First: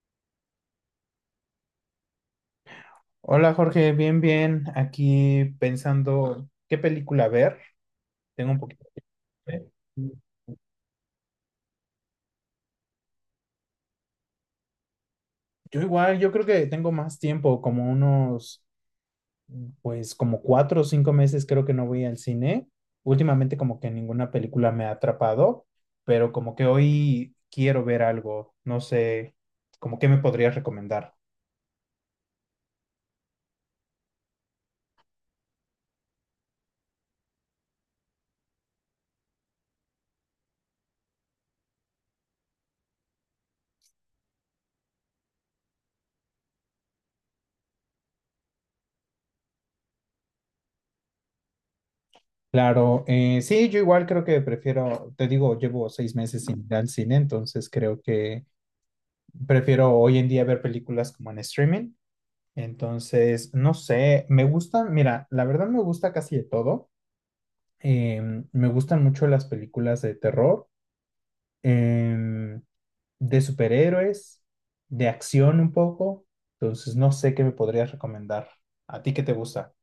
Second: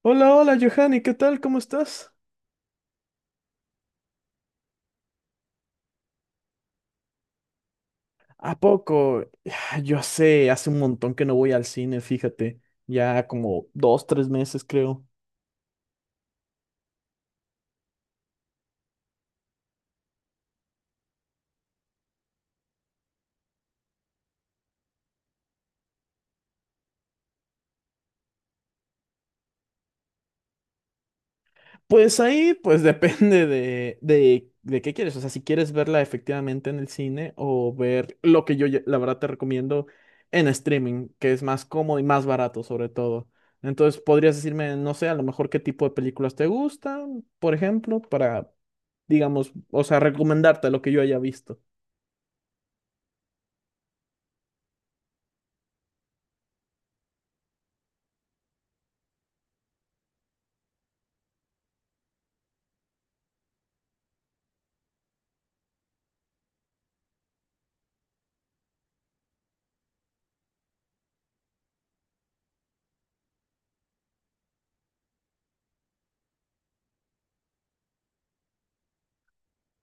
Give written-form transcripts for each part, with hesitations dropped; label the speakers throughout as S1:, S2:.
S1: Hola, hola, Johanny, ¿qué tal? ¿Cómo estás?
S2: Hola Jorge, bien, bien. Aquí pensando qué película ver. Tengo
S1: ¿A
S2: un poquito.
S1: poco?
S2: de-
S1: Ah, yo sé, hace un montón que no voy al cine, fíjate, ya como 2, 3 meses creo.
S2: Yo igual, yo creo que tengo más tiempo, como unos, pues como 4 o 5 meses creo que no voy al cine. Últimamente como que ninguna película me ha atrapado, pero como que hoy quiero ver algo. No sé, como qué me podrías recomendar.
S1: Pues ahí, pues depende de qué quieres, o sea, si quieres verla efectivamente en el cine o ver lo que la verdad te recomiendo en streaming, que es más cómodo y más barato sobre todo. Entonces, podrías decirme, no sé, a lo mejor qué tipo de películas te gustan, por ejemplo, para, digamos, o sea, recomendarte lo que yo haya visto.
S2: Claro, sí, yo igual creo que prefiero, te digo, llevo 6 meses sin ir al cine, entonces creo que prefiero hoy en día ver películas como en streaming. Entonces, no sé, me gustan, mira, la verdad me gusta casi de todo. Me gustan mucho las películas de terror, em, de superhéroes, de acción un poco. Entonces, no sé qué me podrías recomendar. ¿A ti qué te gusta?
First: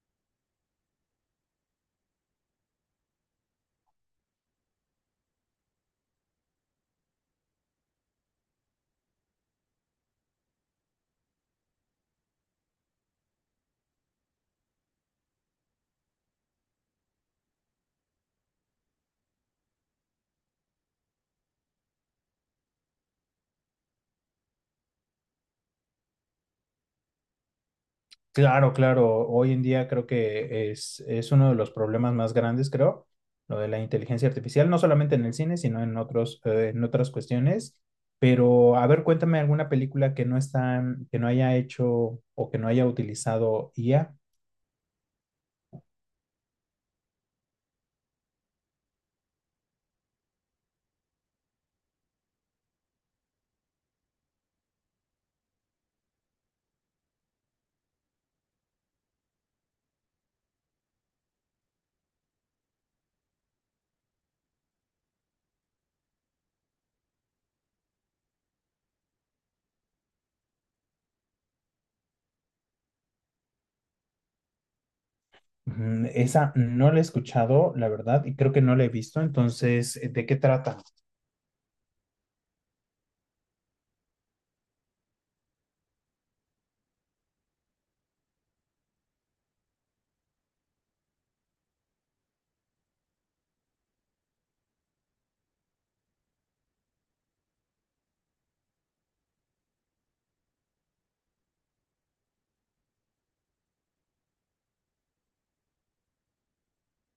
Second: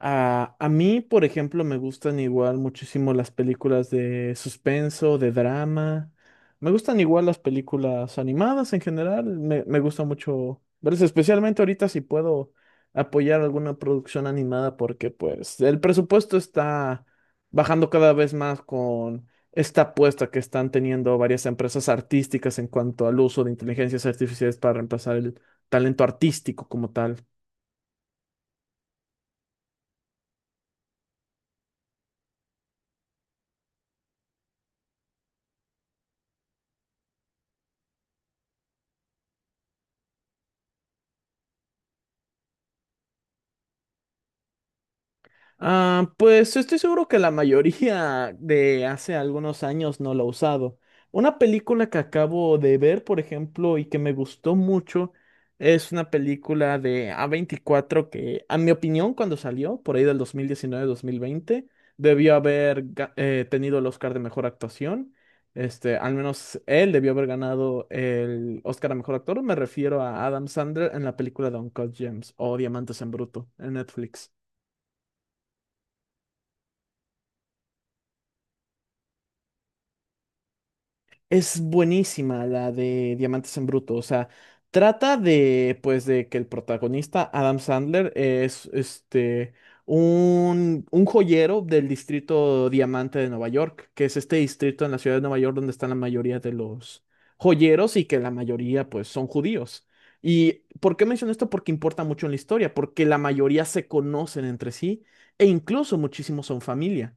S1: A mí, por ejemplo, me gustan igual muchísimo las películas de suspenso, de drama. Me gustan igual las películas animadas en general. Me gusta mucho verlas, especialmente ahorita si puedo apoyar alguna producción animada porque pues el presupuesto está bajando cada vez más con esta apuesta que están teniendo varias empresas artísticas en cuanto al uso de inteligencias artificiales para reemplazar el talento artístico como tal.
S2: Claro, claro. Hoy en día creo que es uno de los problemas más grandes, creo, lo de la inteligencia artificial, no solamente en el cine, sino en otros, en otras cuestiones. Pero, a ver, cuéntame alguna película que no está, que no haya hecho o que no haya utilizado IA.
S1: Ah, pues estoy seguro que la mayoría de hace algunos años no lo ha usado. Una película que acabo de ver, por ejemplo, y que me gustó mucho, es una película de A24 que, a mi opinión, cuando salió, por ahí del 2019 mil veinte, debió haber tenido el Oscar de Mejor Actuación. Este, al menos él debió haber ganado el Oscar a Mejor Actor. Me refiero a Adam Sandler en la película de Uncut Gems o Diamantes en Bruto en Netflix.
S2: Mm, esa no la he escuchado, la verdad, y creo que no la he visto. Entonces, ¿de qué trata?
S1: Es buenísima la de Diamantes en Bruto, o sea, trata de, pues, de que el protagonista, Adam Sandler, es, este, un joyero del distrito Diamante de Nueva York, que es este distrito en la ciudad de Nueva York donde están la mayoría de los joyeros y que la mayoría, pues, son judíos. ¿Y por qué menciono esto? Porque importa mucho en la historia, porque la mayoría se conocen entre sí e incluso muchísimos son familia.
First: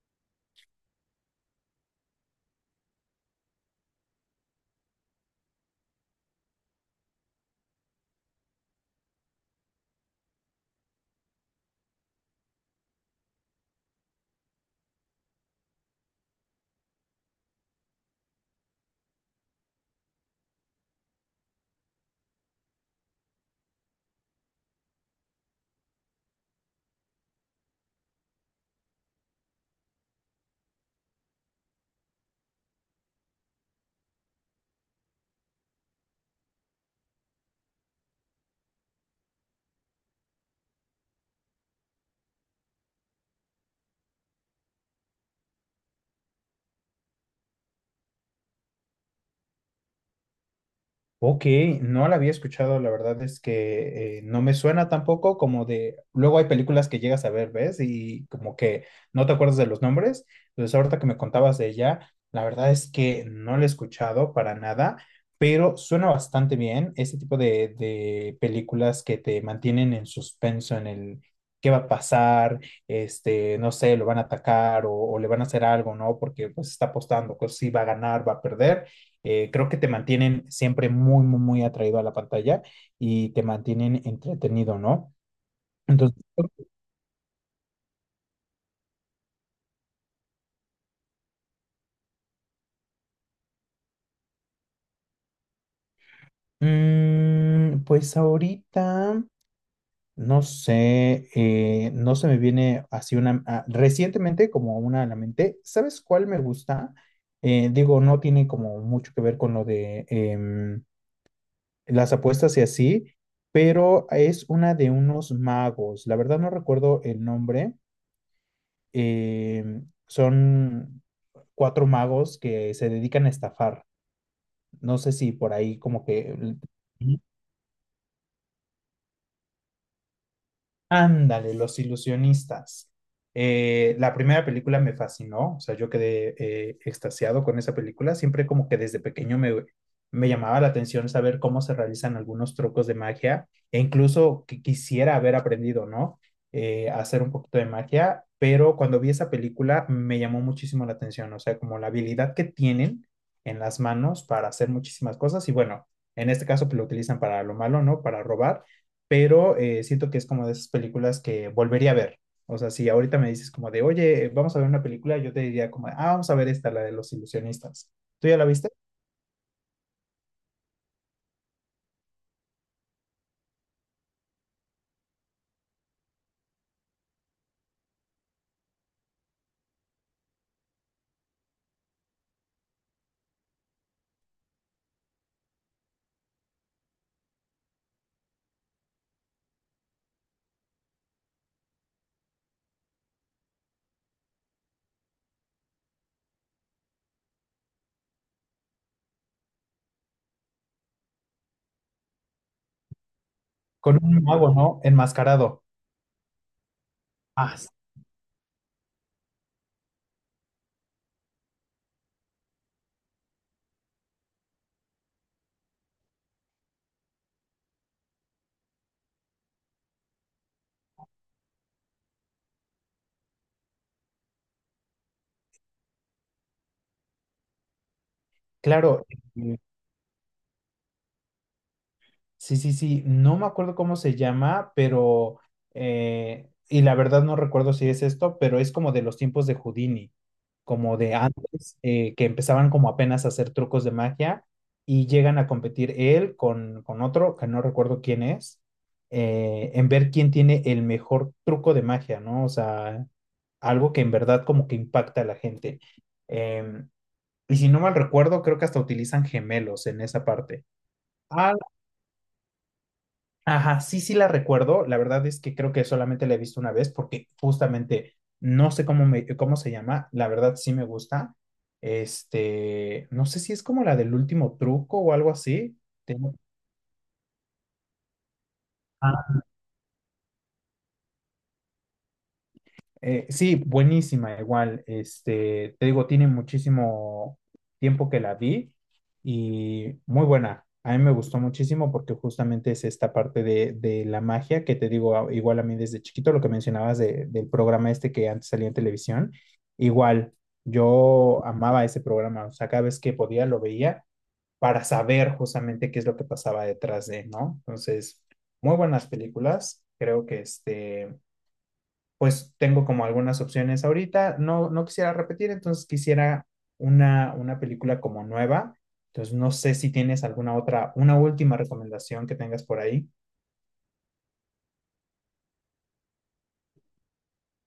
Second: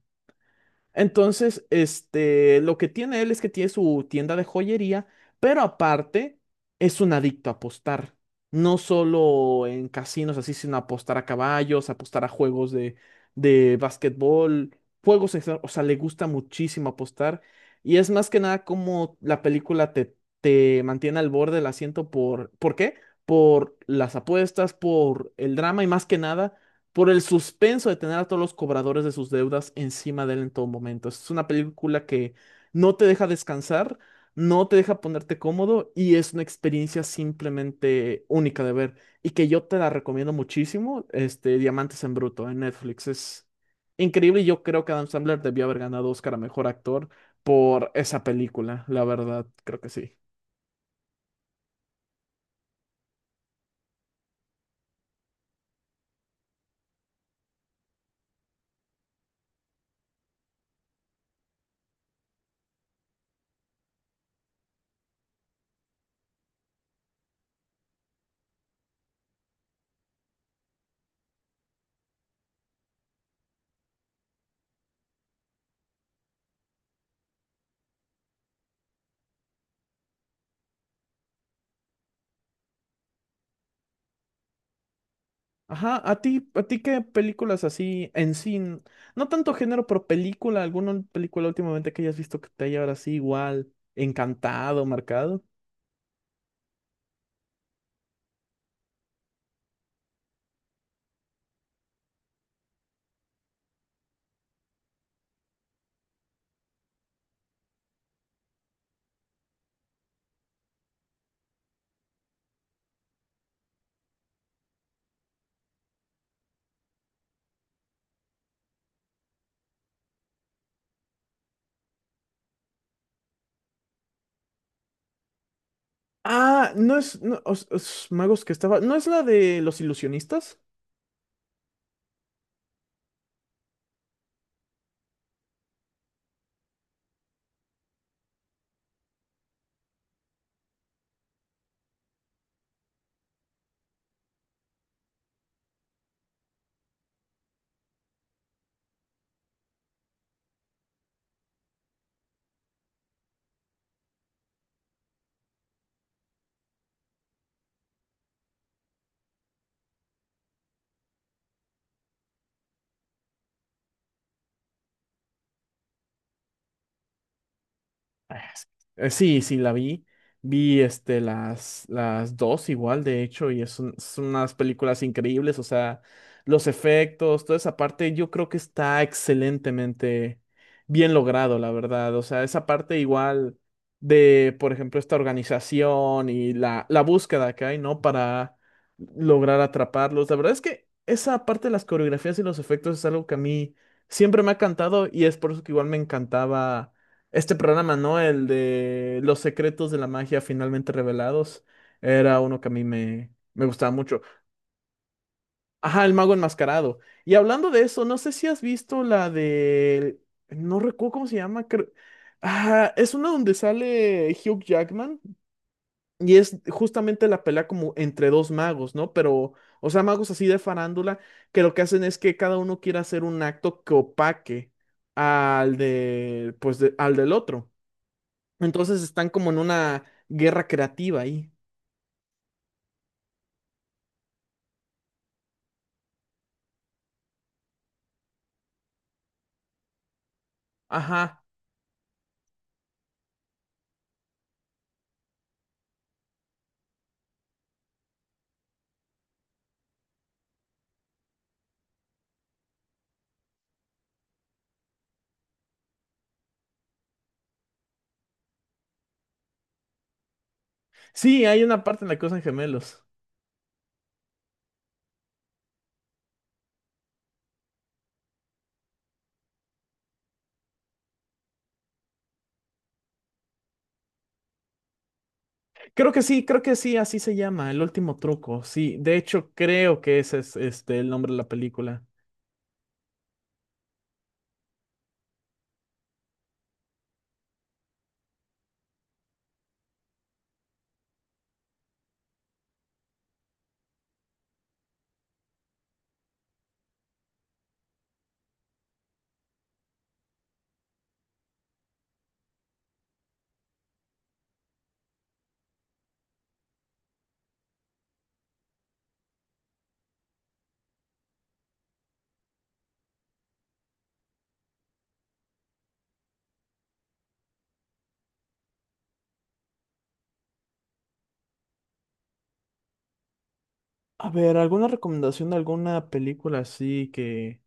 S1: Entonces, este, lo que tiene él es que tiene su tienda de joyería, pero aparte es un adicto a apostar. No solo en casinos así, sino apostar a caballos, apostar a juegos de básquetbol, juegos, en general, o sea, le gusta muchísimo apostar. Y es más que nada como la película te mantiene al borde del asiento ¿por qué? Por las apuestas, por el drama y más que nada por el suspenso de tener a todos los cobradores de sus deudas encima de él en todo momento. Es una película que no te deja descansar, no te deja ponerte cómodo y es una experiencia simplemente única de ver y que yo te la recomiendo muchísimo, este Diamantes en Bruto en Netflix. Es increíble y yo creo que Adam Sandler debió haber ganado Oscar a Mejor Actor por esa película, la verdad, creo que sí.
S2: Ok, no la había escuchado, la verdad es que no me suena tampoco como de, luego hay películas que llegas a ver, ¿ves? Y como que no te acuerdas de los nombres, entonces ahorita que me contabas de ella, la verdad es que no la he escuchado para nada, pero suena bastante bien este tipo de películas que te mantienen en suspenso, en el qué va a pasar, este, no sé, lo van a atacar o le van a hacer algo, ¿no? Porque pues está apostando, pues sí va a ganar, va a perder, creo que te mantienen siempre muy, muy, muy atraído a la pantalla y te mantienen entretenido, ¿no?
S1: Ajá,
S2: Entonces,
S1: a ti qué películas así en sí, no tanto género, pero película, alguna película últimamente que hayas visto que te haya ahora sí igual encantado, marcado?
S2: pues ahorita, no sé, no se me viene así una, recientemente como una a la mente, ¿sabes cuál me gusta? Digo, no tiene como mucho que ver con lo de las apuestas y así, pero es una de unos magos, la verdad no recuerdo el nombre, eh, son cuatro magos que se dedican a estafar. No sé si por ahí como que.
S1: Ah, no es, no, magos que estaba, ¿no es la de los ilusionistas?
S2: Ándale, Los Ilusionistas. La primera película me fascinó, o sea, yo quedé, extasiado con esa película. Siempre como que desde pequeño me llamaba la atención saber cómo se realizan algunos trucos de magia e incluso que quisiera haber aprendido, ¿no? A hacer un poquito de magia, pero cuando vi esa película me llamó muchísimo la atención, o sea, como la habilidad que tienen en las manos para hacer muchísimas cosas y bueno, en este caso pues, lo utilizan para lo malo, ¿no? Para robar, pero siento que es como de esas películas que volvería a ver. O sea, si ahorita me dices como de, oye, vamos a ver una película, yo te diría como, ah, vamos a ver esta, la de los ilusionistas. ¿Tú ya la viste?
S1: Eh, Sí, sí, la vi. Vi este, las dos igual, de hecho, y son unas películas increíbles, o sea, los efectos, toda esa parte, yo creo que está excelentemente bien logrado, la verdad. O sea, esa parte igual de, por ejemplo, esta organización y la búsqueda que hay, ¿no? Para lograr atraparlos. La verdad es que esa parte de las coreografías y los efectos es algo que a mí siempre me ha encantado y es por eso que igual me encantaba. Este programa, ¿no? El de Los secretos de la magia finalmente revelados. Era uno que a mí me gustaba
S2: Con
S1: mucho.
S2: un mago, ¿no? Enmascarado.
S1: Ajá, el mago enmascarado. Y
S2: Ah, s-
S1: hablando de eso, no sé si has visto la de. No recuerdo cómo se llama. Ah, es una donde sale Hugh Jackman y es justamente la pelea como entre dos magos, ¿no? Pero, o sea, magos así de farándula que lo que hacen es que cada uno quiere hacer un acto que opaque al de, pues, al del otro. Entonces
S2: claro.
S1: están como
S2: eh,
S1: en una guerra creativa ahí.
S2: Sí, sí, sí. No me acuerdo cómo se llama, pero, y la verdad no recuerdo si es esto, pero es como de los tiempos de Houdini, como de
S1: Ajá.
S2: antes, que empezaban como apenas a hacer trucos de magia y llegan a competir él con otro, que no recuerdo quién es, en ver quién tiene el mejor truco de magia, ¿no? O sea, algo que en verdad como que impacta a la gente. Em, y si no mal recuerdo, creo que hasta utilizan gemelos en esa parte.
S1: Sí, hay una parte en la que usan gemelos.
S2: Ajá, sí, sí la recuerdo. La verdad es que creo que solamente la he visto una vez porque justamente no sé cómo se llama. La verdad sí me gusta. Este, no sé si es como la del último truco o algo así. Tengo-
S1: Creo que sí, así se llama, El último truco. Sí, de hecho creo que ese es este el nombre de la película.
S2: Sí, buenísima, igual. Este, te digo, tiene muchísimo tiempo que la vi y muy buena. A mí me gustó muchísimo porque justamente es esta parte de la magia que te digo, igual a mí desde chiquito, lo que mencionabas del programa este que antes salía en televisión, igual yo amaba ese programa, o sea, cada vez que podía lo veía para saber justamente qué es lo que pasaba detrás de, ¿no? Entonces, muy buenas películas, creo que este pues tengo como algunas opciones ahorita. No, no quisiera repetir, entonces quisiera una película como nueva. Entonces no sé si tienes alguna otra, una última recomendación que tengas por ahí.
S1: A ver, ¿alguna recomendación de alguna película así que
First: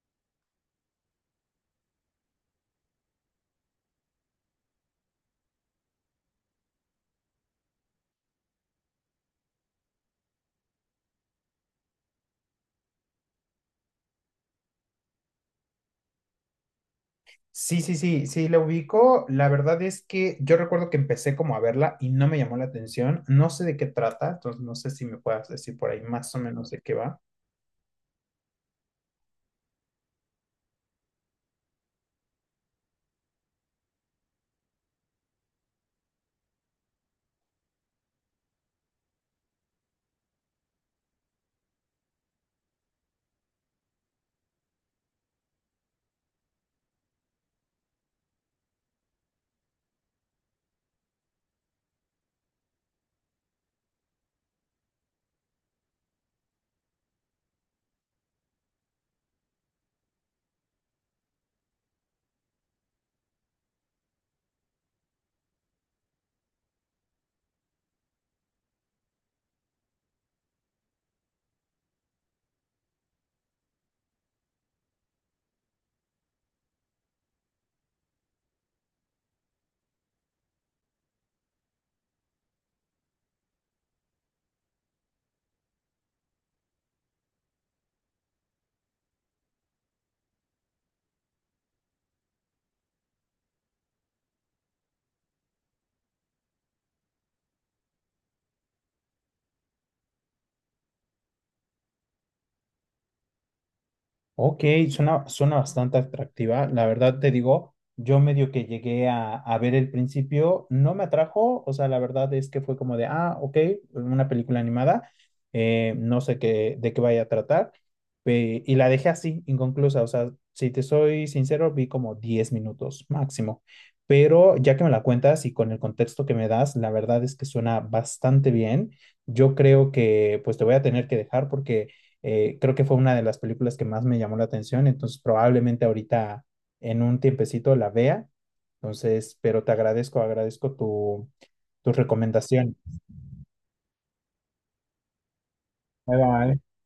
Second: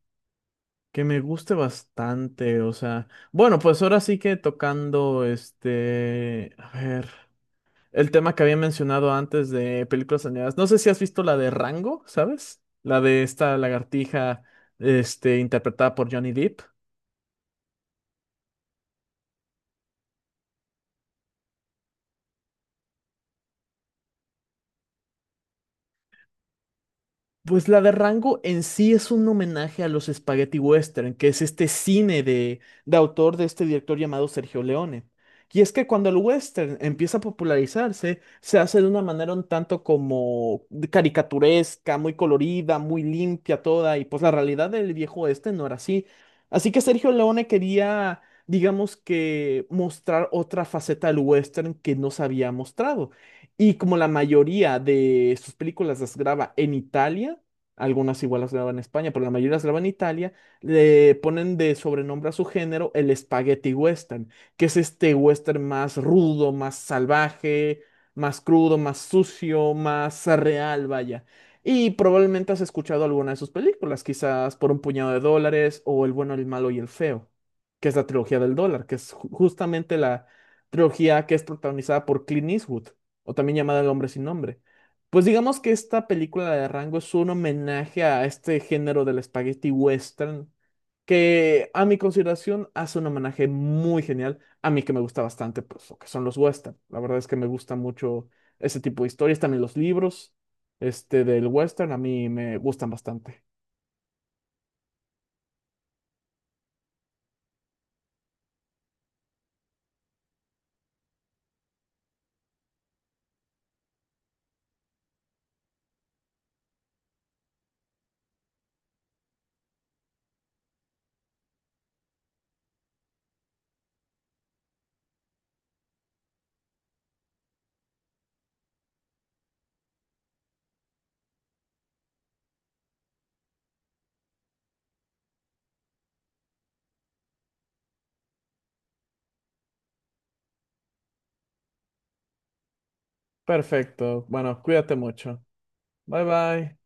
S1: que me guste bastante? O sea, bueno, pues ahora sí que tocando este, a ver. El tema que había mencionado antes de películas animadas. No sé si has visto la de Rango, ¿sabes? La de esta lagartija, este, interpretada por Johnny Depp.
S2: Sí, sí, sí, sí, la ubico. La verdad es que yo recuerdo que empecé como a verla y no me llamó la atención. No sé de qué trata, entonces no sé si me puedas decir por ahí más o menos de qué va.
S1: Pues la de Rango en sí es un homenaje a los spaghetti western, que es este cine de autor de este director llamado Sergio Leone. Y es que cuando el western empieza a popularizarse, se hace de una manera un tanto como de caricaturesca, muy colorida, muy limpia toda, y pues la realidad del viejo oeste no era así. Así que Sergio Leone quería, digamos que, mostrar otra faceta del western que no se había mostrado. Y como la mayoría de sus películas las graba en Italia, algunas igual las graba en España, pero la mayoría las graba en Italia, le ponen de sobrenombre a su género el Spaghetti Western, que es este western más rudo, más salvaje, más crudo, más sucio, más real, vaya. Y probablemente has escuchado alguna de sus películas, quizás Por un puñado de dólares o El bueno, el malo y el feo, que es la trilogía del dólar, que es justamente la trilogía que es protagonizada por Clint Eastwood o también llamada El hombre sin nombre. Pues digamos que esta película de Rango es un homenaje a este género del spaghetti western, que a mi consideración hace un homenaje muy genial, a mí que me gusta bastante, pues lo que son los western. La verdad es que me gusta mucho ese tipo de historias, también los libros, este del western, a mí me gustan bastante.
S2: Ok, suena, suena bastante atractiva. La verdad te digo, yo medio que llegué a ver el principio, no me atrajo, o sea, la verdad es que fue como de, ah, ok, una película animada, no sé qué, de qué vaya a tratar, y la dejé así, inconclusa, o sea, si te soy sincero, vi como 10 minutos máximo, pero ya que me la cuentas y con el contexto que me das, la verdad es que suena bastante bien. Yo creo que pues te voy a tener que dejar porque... creo que fue una de las películas que más me llamó la atención, entonces probablemente ahorita en un tiempecito la vea. Entonces, pero te agradezco, agradezco tu recomendación.
S1: Perfecto, bueno, cuídate mucho.
S2: Bye,
S1: Bye
S2: bye.
S1: bye.